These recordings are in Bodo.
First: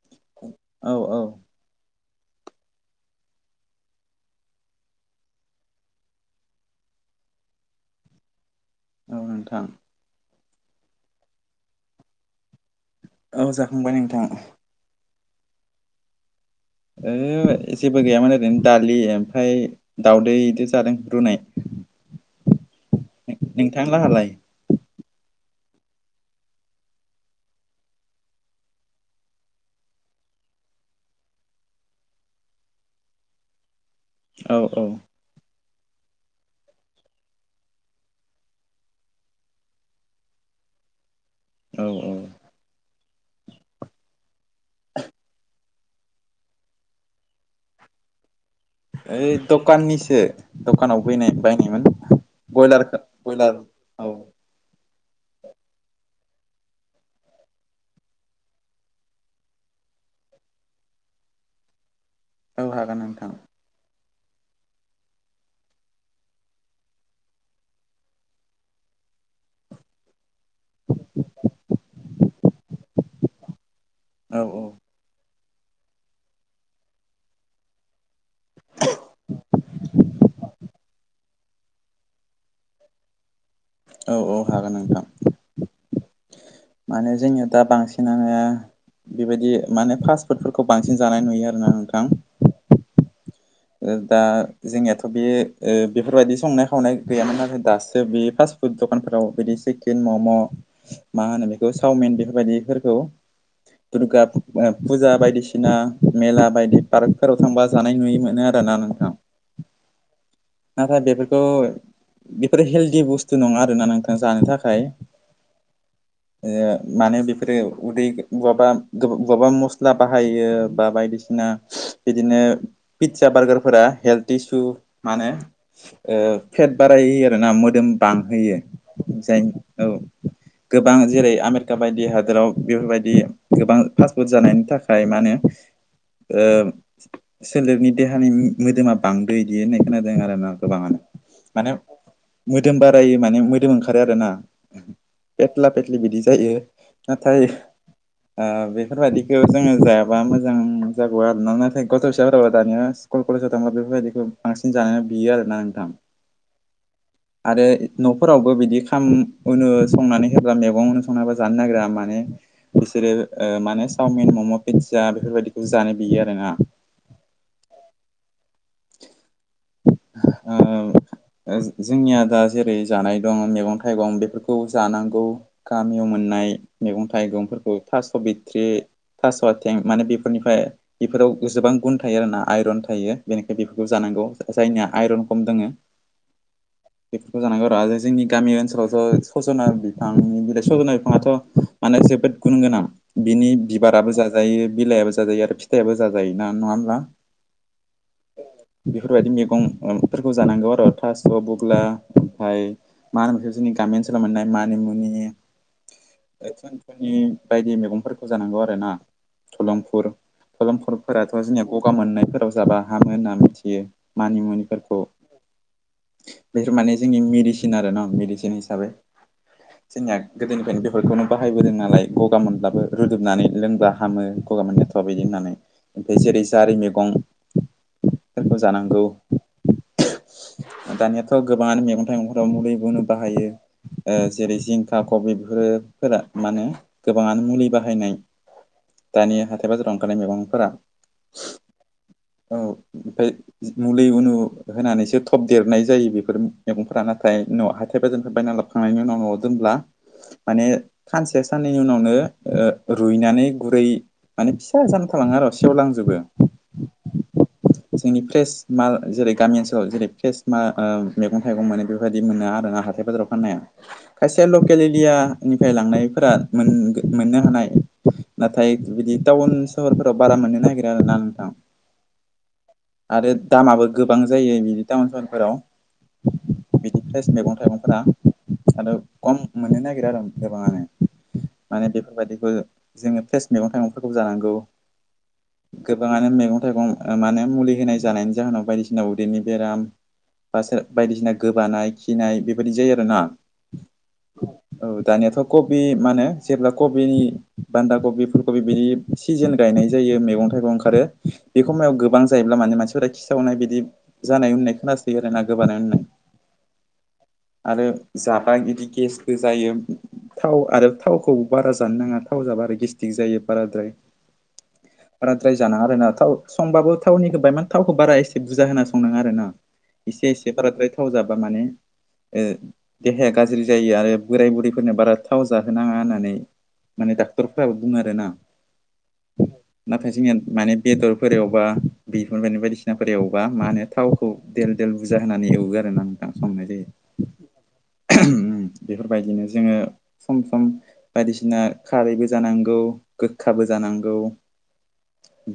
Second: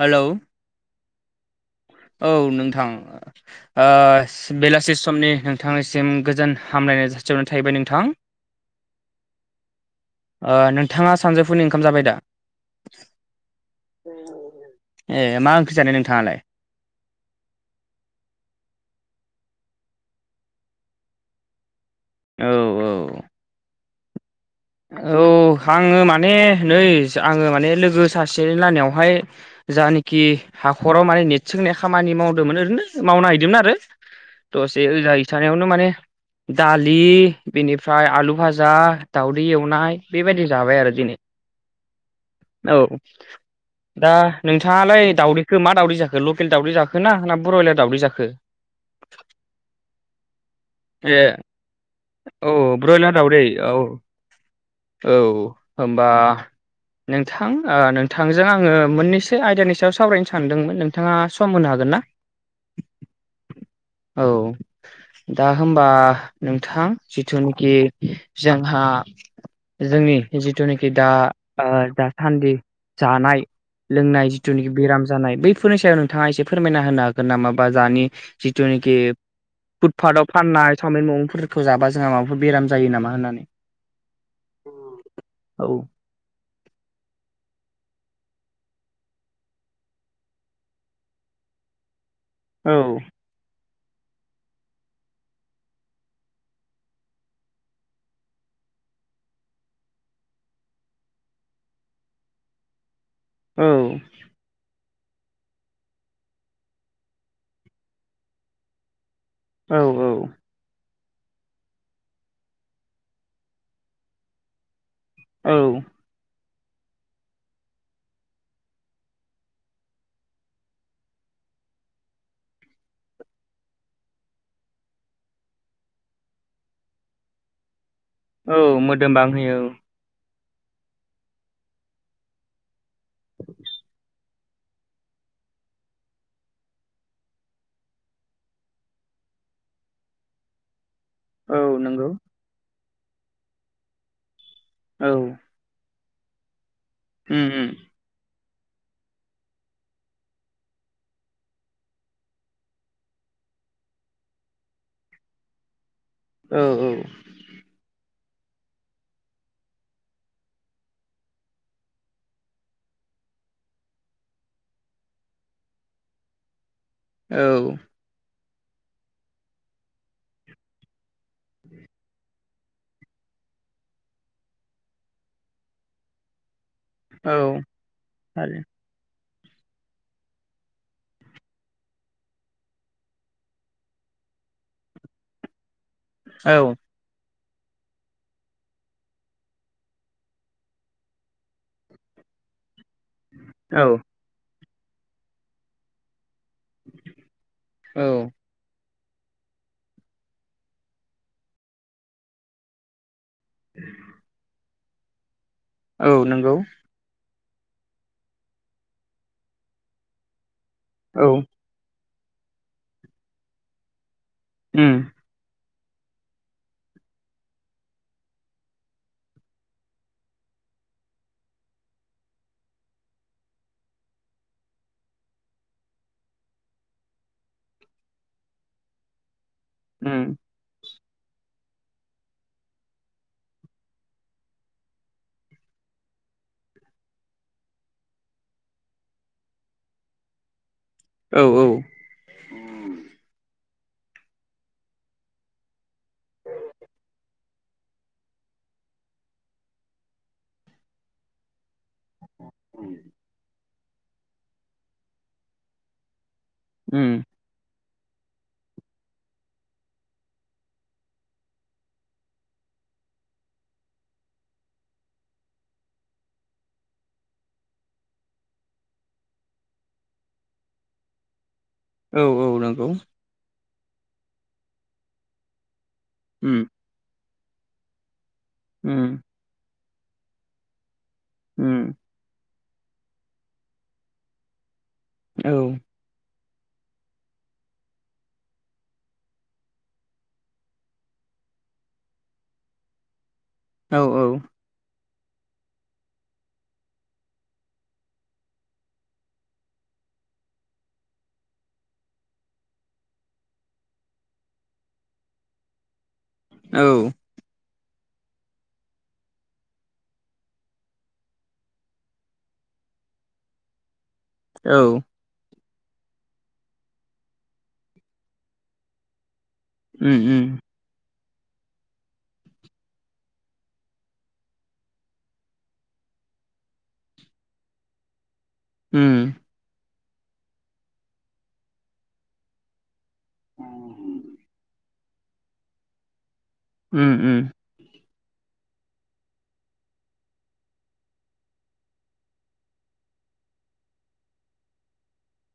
हेलौ' औ-औ। औ नोंथां। ओ बेलासि समनि नोंथांनिसिम गोजोन हामलायनाय जासिहरनाय थाहैबाय नोंथां। [inaudible] औ नोंथां। ओ नोंथाङा सानजौफुनि ओंखाम जाबाय दा? औ जाखांबाय नोंथां। ए मा ओंख्रि जानाय नोंथाङालाय? ओ जेबो गैयामोन ओरैनो दालि ओमफ्राय दावउदै इदो जादों रुनाय। औ औ। नोंथां लाहालाय? औ आंङो माने नै आंङो माने लोगो सासेनि लाहानियावहाय जानाखि हाखराव माने नेट सोंनाय खामानि मावदोंमोन ओरैनो मावना हैदोंमोन आरो। औ दसे औ होजायो। सानायावनो माने दालि बेनिफ्राय आलु फाजा दाउ दै एवनाय बेबायदि जाबाय आरो दिनै। औ औ। औ। दा नोंथाङालाय दाउदैखौ मा दावदै जाखो लकेल दाावदै जाखोना ना ब्रयलार दावदै जाखो? ओइ दखाननिसो दखानाव ए बैनाय बायनायमोन औ ब्रयलारखौ दावदै ब्रयलार औ औ होमबा नोंथां ओ नोंथांजों आंङो मोननैसो आयदानि सायाव सावरायनो सानदोंमोन नोंथाङा सम होनो हागोन ना? औ हागोन नोंथां। औ। दा होमबा नोंथां जिथुनाखि जोंहा जोंनि जिथुनाखि दा ओ दासान्दि जानाय लोंनाय औ औ जिथुनिखि बेराम जानाय बैफोरनि सायाव नोंथाङा एसे फोरमायना होनो हागोन नामा बा दानि जिथुनिखि फुटपाटाव फाननाय सावमिन ममफोर जाबा जोंहा माबाफोर बेराम जायो नामा होननानै? औ औ हागोन नोंथां। औ। माने जोंनिया दा बांसिनानो बेबायदि माने फास्ट फुडफोरखौ बांसिन जानाय नुयो आरोना नोंथां। औ। ओ दा जोंनियाथ' बे ओ बेफोरबायदि संनाय खावनाय गैयामोन आरोथाय दासो बे फास फुद दखानफोराव बिदि चिकेन मम' मा होनो बेखौ चावमिन बेफोरबायदिफोरखौ औ [unintelligible] फुजा बायदिसिना मेला बायदि पार्कफोराव थांबा जानाय नुयै मोनो आरो ना नोंथां। औ औ। नाथाय बेफोरखौ बेफोरो हेलदि बुस्थु नंङा आरोना नोंथां जानो थाखाय। औ। मानो बेफोरो उदै बहाबा बहाबा मस्ला बाहायो बा बायदिसिना ओ बिदिनो पिज्जा बारगारफोरा हेल्थ इसु मा होनो ओ फेट बारायो आरोना मोदोम औ बांहोयो मोदोम जाय बांहोयो औ। गोबां जेरै आमेरिका बायदि हादोराव बेफोरबायदि गोबां फासफुद जानायनि थाखाय मा होनो ओ सोलेरनि देहानि मोदोमा बांदो इदि होनो। खोनादों आरोना गोबांआनो औ माने नंगौ मोदोम बारायो माने मोदोम ओंखारो आरो ना। औ। फेथ्ला फेथ्लि बिदि जायो नाथाय उम उम ओ बेफोरबायदिखौ जोंङो जायाबा मोजां जागौ आरोना नाथाय गथ' फिसाफोराबो दानिया स्कुल कलेजाव थांब्ला बेफोरबायदिखौ बांसिन जानानै बियो आरोना नोंथां। औ औ। आरो न'फोरावबो बिदि खाम उनु संनानै होबब्ला मैगंनो संनानै हा जानो नागिरा माने बिसोरो माने चावमिन मम' पिज्जा बेफोरबायदिखौ जानो बियो आरोना। औ। ओ ओ जो-जोंनिया दा जेरै जानाय दं मैगं थाइगं बेफोरखौ जानांगौ, गामियाव मोननाय मैगं औ थाइगंफोरखौ। थास' आरो बिथ्रि थास' आथें माने बेफोरनिफ्राय बेफोराव गोबां गुन थायो आरोना आइरन थायो बेनिखाय बेफोरखौ जानांगौ। जायनिया आइरन खम दोङो औ। बेफोरखौ जानांगौ आरो जोंनि गामि ओनसोलावथ' सज'ना बिफांनि बिलाइ सजना बिफाङाथ' माने जोबोद गुनगोनां। बिनि औ बिबाराबो जाजायो बिलायाबो जाजायो आरो फिथाइाबो जाजायोना नंङा होमब्ला? औ। बेफोरबायदि मैगंफोरखौ जानांगौ आरो थास' बुग्ला ओमफाय मा होनो बेखौ जोंनि गामि ओनसोलाव मोननाय मानिमुनि औ नंगौ फोरनि बायदि मैगंफोरखौ जानांगौ आरोना। थलमफुर औ थलमफुरफोराथ' जोंनिया गगा मोननायफोराव जाबा हामो होनना मिथियो। मानिमुनि उम। बेफोर माने जोंनि मेडिसिन आरो न' मेडिसिन हिसाबै जोंनिया गोदोनिफ्रायनो बेफोरखौनो बाहायबोदों नालाय गगा मोनब्लाबो रुदुबनानै लोंब्ला हामो। गगा मोन बिदि होननानै। ओमफ्राय जेरै जारि मैगं जानांगौ। उम। दानियाथ' गोबां मैगं थाइगंफोराव मुलि गुनु बाहायो। ओ जेरै जिंखा खबि बेफोरो फोरा मा होने गोबांङानो मुलि बाहायनाय। दानि हाथाय बाजाराव ओंखारनाय मैगंफोरा। औ औ। औ ओमफ्राय मुलि उनु होनानैसो थब देरनाय जायो बेफोर मैगंफोरा नाथाय न' हाथाय बाजारफ्राय बायना लाब खांनायनि उनाव न'आव दोनब्ला माने सानसे साननैनि उनावनो ओ रुइनानै गुरै माने फिसा जान थलाङो आरो सेवलांजोबो। उम। जोंनि फ्रेस माल जेरै गामि ओनसोलाव जेरै फ्रेस मा ओ मैगं थाइगं मोनो बेफोरबायदि मोना आरोना हाथाय बाजाराव। खायसे लकेल एलियानिफ्राय लांनायफोरा मोन मोननो हानाय। नाथाय बिदि टाउन सहरफोराव बारा मोननो नागिरा आरो ना नोंथां। औ औ नंगौ। आरो दामाबो गोबां जायो बिदि टाउन सहरफोराव। उम। बिदि फ्रेस मैगं थाइगंफोरा आरो उम कम मोननो नागिरो आरो गोबाङानो। माने उम बेफोरबायदिखौ जोंङो फ्रेस मैगं थाइगंफोरखौ जानांगौ। औ गोबांङानो मैगं थाइगं मा होनो मुलि होनाय जानायनि जाहोनाव बायदिसिना उदैनि बेराम बा बायदिसिना गोबानाय खिनाय बेबायदि जायो आरोना। औ औ। औ दानियाथ' कबि माहोनो जेब्ला कबिनि बान्दा कबि, फुलकबि बिदि सिजेन गायनाय जायो मैगं थाइगं ओंखारो। बे खमायाव गोबां जायो ब्ला माने मानसिफोरा खिसावनाय बिदि जानाय होननाय खोनासायो आरो ना गोबानाय होननाय। औ। आरो जाबा इदि गेसबो जायो। थाव आरो थावखौ बारा जानो नाङा थाव जाब आरो गेस्टिक जायो बाराद्राय। औ। बाराद्राय जानांङा आरो ना थाव संबाबो थावनिखौबाय मान थावखौ बारा एसे बुरजा होना संनाङा आरो ना। उम एसे एसे बाराद्राय थाव जाबा माने देहाया गाज्रि जायो आरो बोराय बुरैफोरनो बारा थाव जाहोनाङा होननानै माने डक्टरफोराबो बुंङो आरो ना। ओम नाथाय जोंनिया माने बेदरफोर एवबा बिफोर [unintelligible] बायदिसिना सिनाफोर एवबा मा होनो थावखौ देल देल बुरजा होनानै एवो आरो नोंथां संनाय जायो। उम उम बेफोरबायदिनो जोंङो सम सम बायदिसिना खारैबो जानांगौ गोखाबो जानांगौ।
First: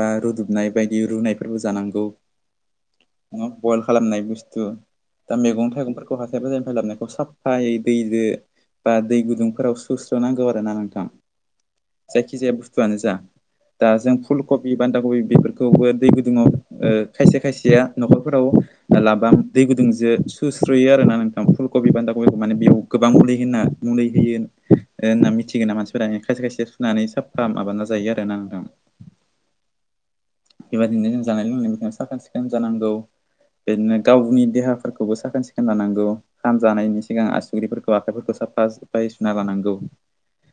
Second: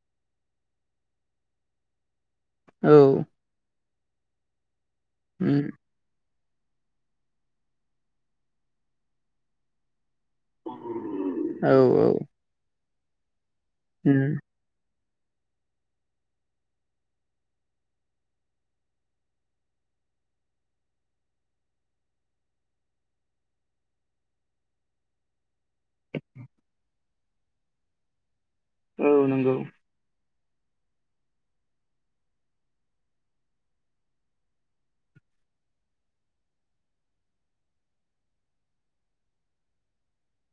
बा रुदुबनाय बायदि रुनायफोरबो जानांगौ। औ बयल खालामनाय बुस्थु दा उम मैगं थाइगंफोर हाथाय बाजारनिफ्राय लाबोनायखौ साफायै दैजो बा दै गुदुंफोराव सुस्र'नांगौ नोंथां औ औ जायखि जायानो बुस्थुवानो जा दा जों उम फुल कबि बान्दा कबि बेफोरखौबो दै गुदुंङाव खायसे खायसेया न'खरफोराव लाबाम दै गुदुंजों सुस्रोयो आरो ना नोंथां फुलकबि बान्दा कबिखौ माने बेयाव गोबां मुलै होनना मुलै होयो। होनना मिथिगोन ना मानसिफोरा खायसे खायसे सुनानै साफा माबाना जायो आरो ना नोंथां। औ नंगौ बेबायदिनो जों जानाय लोंनायनि साखोन सिखोन जानांगौ। बिदिनो गावनि देहाफोरखौबो साखोन सिखोन लानांगौ। खानजानायनि सिगां आसुग्रिफोरखौ आखाइफोरखौ साफा सुफायै सुना लानांगौ।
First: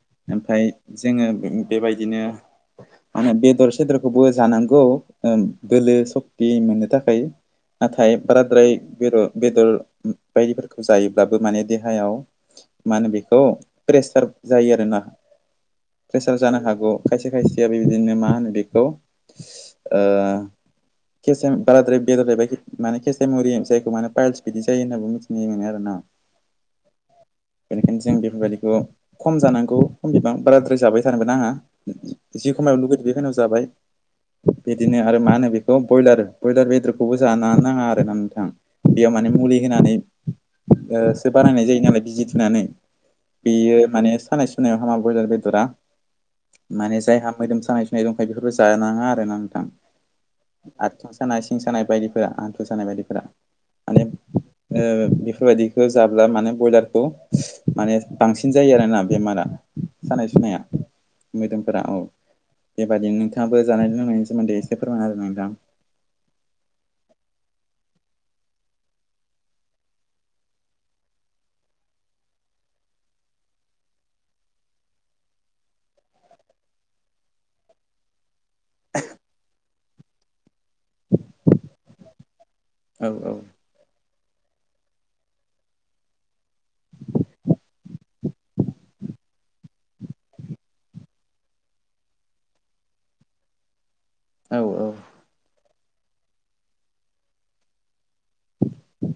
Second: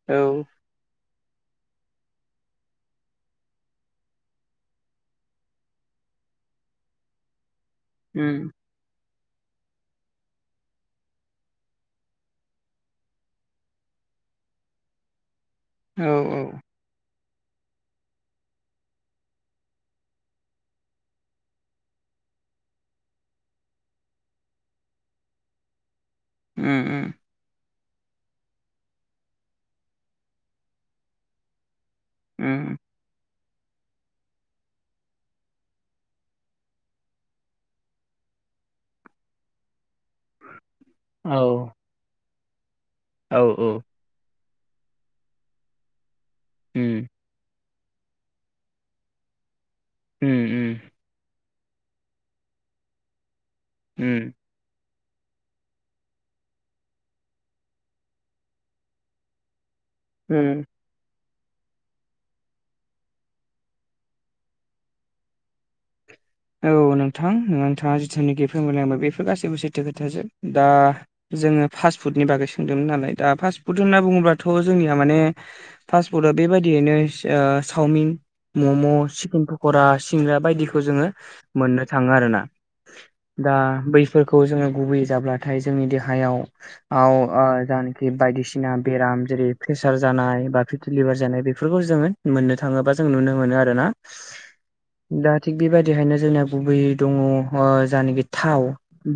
औ ओमफाय जोङो बेबायदिनो माने बेदर सेदरखौबो जानांगौ बोलो सक्ति मोननो थाखाय नाथाय उम बाराद्राय बेदर बेदर बायदिफोरखौ जायोब्लाबो माने देहायाव मा होनो बेखौ प्रेसार जायो आरो ना। औ प्रेसार जानो हागौ खायसे खायसेया बेबायदिनो मा होनो बेखौ [unintelligible] बाद्राय बेदर जायोबा माने केसेमरि जायखौ मे पाइल्स बिदि जायो होनना मिथ [unintelligible] आरोना उम उम बेनिखायनो जों बेफोरबायदिखौ खम जानांगौ खम बिबां बाराद्राय जाबाय थानोबो नाङा। जि उम खमायाव लुगैदो बेखिनियाव जाबाय। बिदिनो आरो मा होनो बेखौ ब्रयलार ब्रयलार बेदरखौबो जानो नाङा आरोना नोंथां। बेयाव माने मुलि होनानै सो औ बानायनाय जायो नालाय बिजि थुनानै औ बेयो माने सानाय सु सुनायाव हामा ब्रयलार बेदरा उम माने जायहा मोदोम सानाय सुनाय दंखायो बेफोरबो जानाङा आरो आरोना नोंथां उम आथिं सानाय सिं सानाय बायदिफोरा हान्थु सानाय बायदिफोरा माने उम बेफोरबायदिखौ जाब्ला माने ब्रयलारखौ माने बांसिन जायो आरोना बेमारा। सानाय सुनाया उम मोदोमफोरा औ बेबायदिनो नोंथाङाबो जानाय बुंनायनि सोमोनदै एसे फोरमायना होदो नोंथां। औ नोंथां नोंथाङा जिथुनिखि फोरमायलांबाय बेफोर गासैबो सैथो खोथाजोब दा जोङो फास्टफुदनि बागै सोंदोंमोन नालाय दा फास्टफुद होनना बुङोब्लाथ' जोंनिया माने फास्ट फुडा बेबायदियैनो सावमिन मम' चिकेन पक'रा सिंग्रा बायदिखौ जोङो मोननो थाङो आरो ना। होदो नोंथां दा बैफोरखौ जोङो गुबैयै जाब्लाथाय जोंनि देहायाव औ ओ जानखि बायदिसिना बेराम जेरै प्रेसार जानाय बा डिलिभार जानाय बेफोरखौ जोङो मोननो थाङोबा जों नुनो मोनो आरो ना। औ औ। दा थिग बेबायदिहायनो जोंना गुबै दङ ओ जानाखि थाव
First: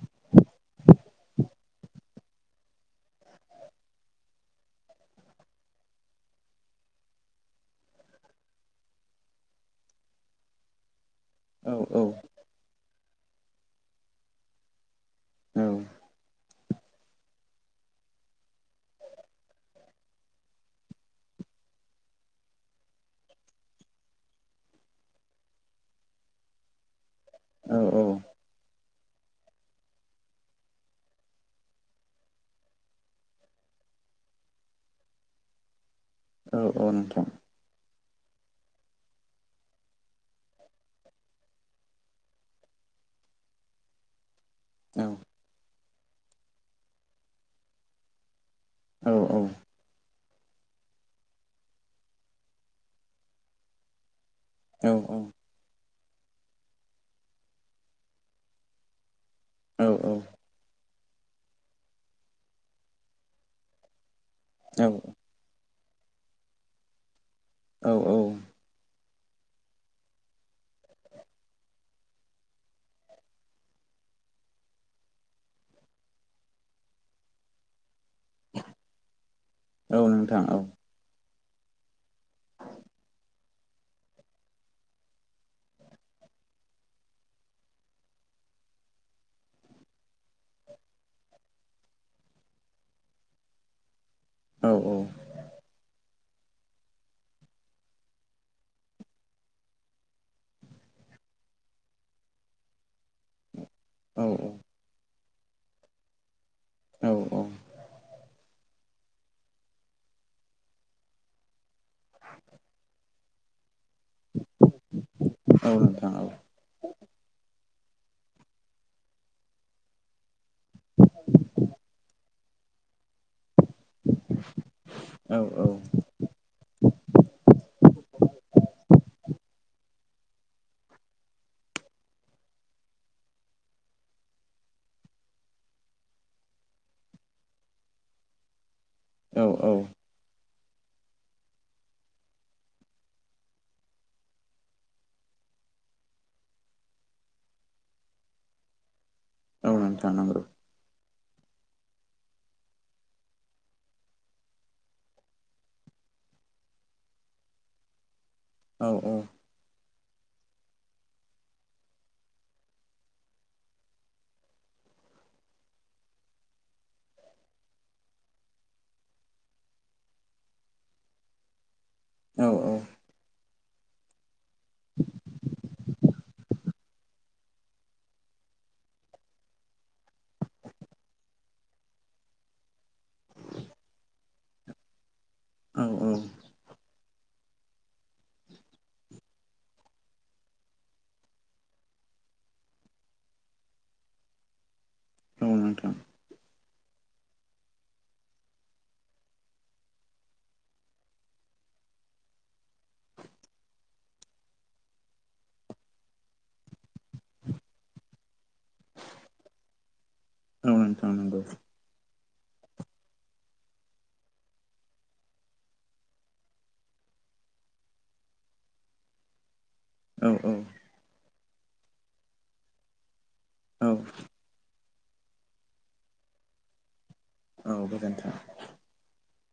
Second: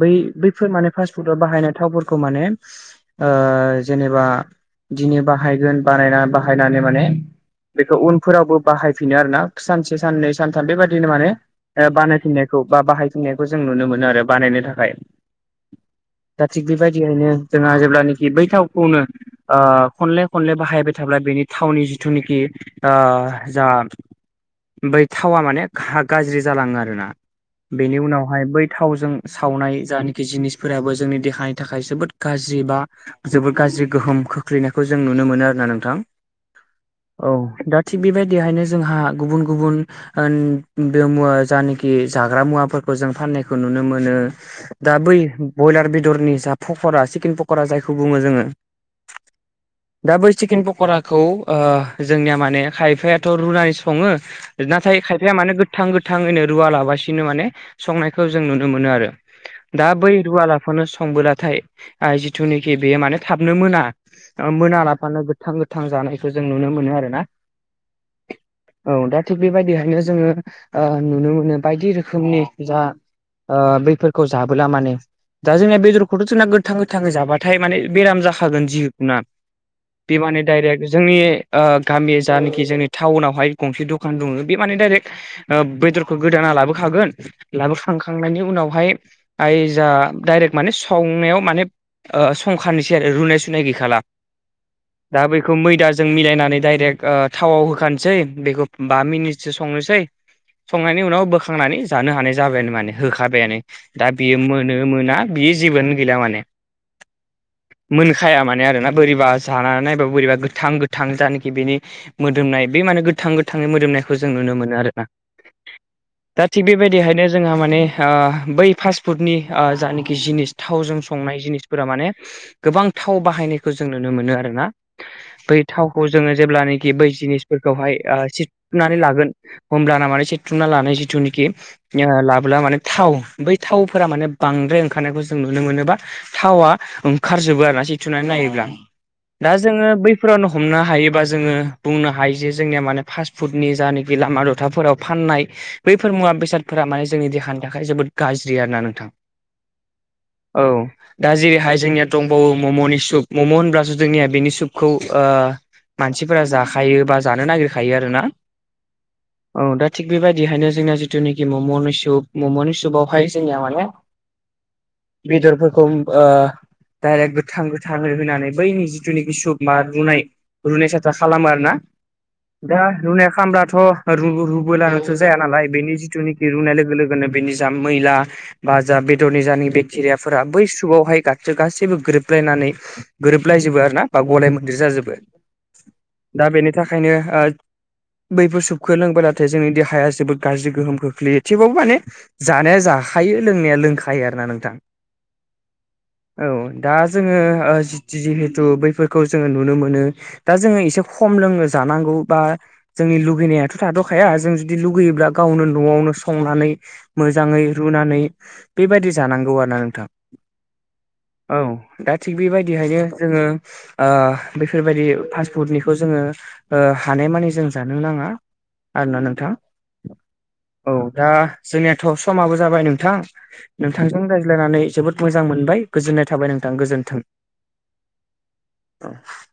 बै बैफोर माने फास्टफुडआव बाहायनाय थावफोरखौ माने ओ जेनेबा दिनै बाहायगोन। बानायना बाहायनानै माने बेखौ उनफोरावबो बाहायफिनो आरोना सानसे साननै सानथाम बेबायदिनो माने आ औ बानायफिननायखौ बा बाहायफिननायखौ जों नुनो मोनो आरो बानायनो थाखाय। औ औ दा थिग बेबायदियैनो जोंहा जेब्लानाखि बै थावखौनो आ खनले खनले बाहायबाय थाब्ला बेनि थावनि जिथुनिखि आ जा बै थावा माने खा गाज्रि जालाङो आरोना। बेनि औ उनावहाय बै थावजों सावनाय जानखि जिनिसफोराबो जोंनि देहानि थाखाय जोबोद गाज्रि बा जोबोद गाज्रि गोहोम खोख्लैनायखौ जों नुनो मोनो आरोना नोंथां। औ नोंथां औ दा थिग बेबायदिहायनो जोंहा गुबुन गुबुन ओन बे मुवा जानाखि जाग्रा मुवाफोरखौ जों फाननायखौ नुनो मोनो। दा औ बै ब्रयलार बेदरनि जा पकरा चिकेन पकरा जायखौ बुङो जोङो। औ औ। दा बै चिकेन पक'राखौ ओ जोंनिया माने खायफायाथ' रुनानै सङो। औ नाथाय खायफाया मानो गोथां गो थाङैनो रुवा लाबासिनो माने संनायखौ जों नुनो मोनो आरो। दा बै रुवाला नो संबोलाथाय आ जिथुनाखि बेयो माने थाबनो मोना आ मोना लाबानो थां गोथां जानायखौ जों नुनो मोनो आरो ना। औ औ। औ दा थिग बेबायदिहायनो जोङो नुनो मोनो बायदि रोखोमनि जा आ बैफोरखौ जाबोला माने दा जोंना बेदरखौथ' जोंना गोथां गोथाङै जाबाथाय माने बेराम जाखागोन जिखुना औ बि मानि नोंथां औ डायरेक्ट जोंनि आ गामि जानाखि जोंनि टाउनावहाय गंसे दखान दङो। बे माने डाइरेक्ट ओ बेदरखौ गोदाना लाबोखागोन लाबोखांखांनायनि उनावहाय आइ जा डाइरेक्ट माने संनायाव माने ओ संखानोसै आरो रुनाय सुनाय गैखाला। औ औ। दा बेखौ मैदाजों मिलायनानै दडाइरेक्ट ओ थावआव होखानोसै बेखौ बा मिनिटसो संनोसै संनायनि उनाव बोखांनानै जानो हानाय जाबायानो माने। होखाबायानो दा औ बेयो मोनो मोना बियो जेबोनो गैला माने। औ औ। मोनखाया माने आरोना बोरैबा जानानै नायबा बोरैबा गोथां गोथां जानाखि बेनि मोदोमनाय बे माने गोथां गोथांनि मोदोमनायखौ जों नुनो मोनो आरोना। औ नोंथां औ। दा थिग बेबायदिहायनो जोंहा माने आ बै फास्टफुडनि आ जानाखि जिनिस थावजों संनाय जिनिस फोरा माने गोबां थाव बाहायनायखौ जों नुनो मोनो आरोना। बै औ औ थावखौ जोङो जेब्लानाखि बै जिनिसफोरखौहाय [unintelligible] नानै लागोन होमब्ला ना मान सेथुमना लानाय जिथुनिखि लाबोब्ला माने थाव बै थावफोरा माने बांद्राय ओंखारनायखौ जों नुनो मोनो बा थावा ओंखारजोबो आरो ना सिथुनानै नायोब्ला। औ दा औ जोङो बै फोरावनो हमनो हायोबा जोङो बुंनो हायो जे जोंनिया माने फास्ट फुडनि जायाखि लामा दथाफोराव फाननाय बैफोर मुवा बेसादफोरा माने जोंनि देहानि थाखाय जोबोद गाज्रि आरोना नोंथां। औ नोंथां नोंगौ। औ। दा जेरैहाय जोंनिया दंबावो मम'नि सुप। मम' होनब्लासो जोंनिया बेनि सुपखौ ओ मानसिफोरा जाखायो बा जानो नागिरखायो आरो ना। औ औ। औ दा थिग बेबायदिहायनो जोंना जिथुनाखि मम'नि सुप म'म'नि सपावहाय जोंनिया माने बेदरफोरखौ ओ डाइरेक्ट गोथां गोथाङै होनानै बैनि जिथुनिखि सुबमा रुनाय रुनाय साथा खालामो आरोना। औ दा रुनाय खामब्लाथ' रु-रुबलानोथ' जाया नालाय बेनि जिथुनिखि रुनाय लोगो लोगो‌ गो बेनि जा मैला बा जा बेदरनि जानाय बेक्टेरियाफोरा बै सुगावहाय गो गासैबो गोरोबलायनानै गोरोबलायजोबो आरोना बा गलाय मोनदेर जाजोबो। औ औ। दा बेनि थाखायनो ओ बैफोर सुबुं खोलोंब्लाथाय जोंनि देहाया जोबोद गाज्रि गोहोम खोख्लैयो थेवबाबो माने जानाया जाखायो लोंनाया लोंखायो आरोना नोंथां। औ नोंथां। औ दा जोङो ओ जिति जिहेथु बैफोरखौ जोङो नुनो मोनो। दा जोङो एसे खम लोंनो जानांगौ बा जोंनि लुगैनायाथ' थाद'खाया जों जुदि लुगैयोब्ला गावनो न'आवनो संनानै मोजाङै रुनानै बेबायदि जानांगौ आरोना नोंथां औ नोंथां नंगौ औ। दा थिग बेबायदिहायो जोङो ओ बेफोरबायदि फास्ट फुडनिखौ जोङो ओ हानायमानि जों जानो नाङा। आरोना नोंथां। औ औ। औ दा जोंनियाथ' समाबो जाबाय नोंथां औ नोंथांजों रायज्लाय रायलायनानै जोबोद मोजां मोनबाय गोजोननाय थाबाय नोंथां गोजोन्थों। औ गोजोन्थों। [inaudible]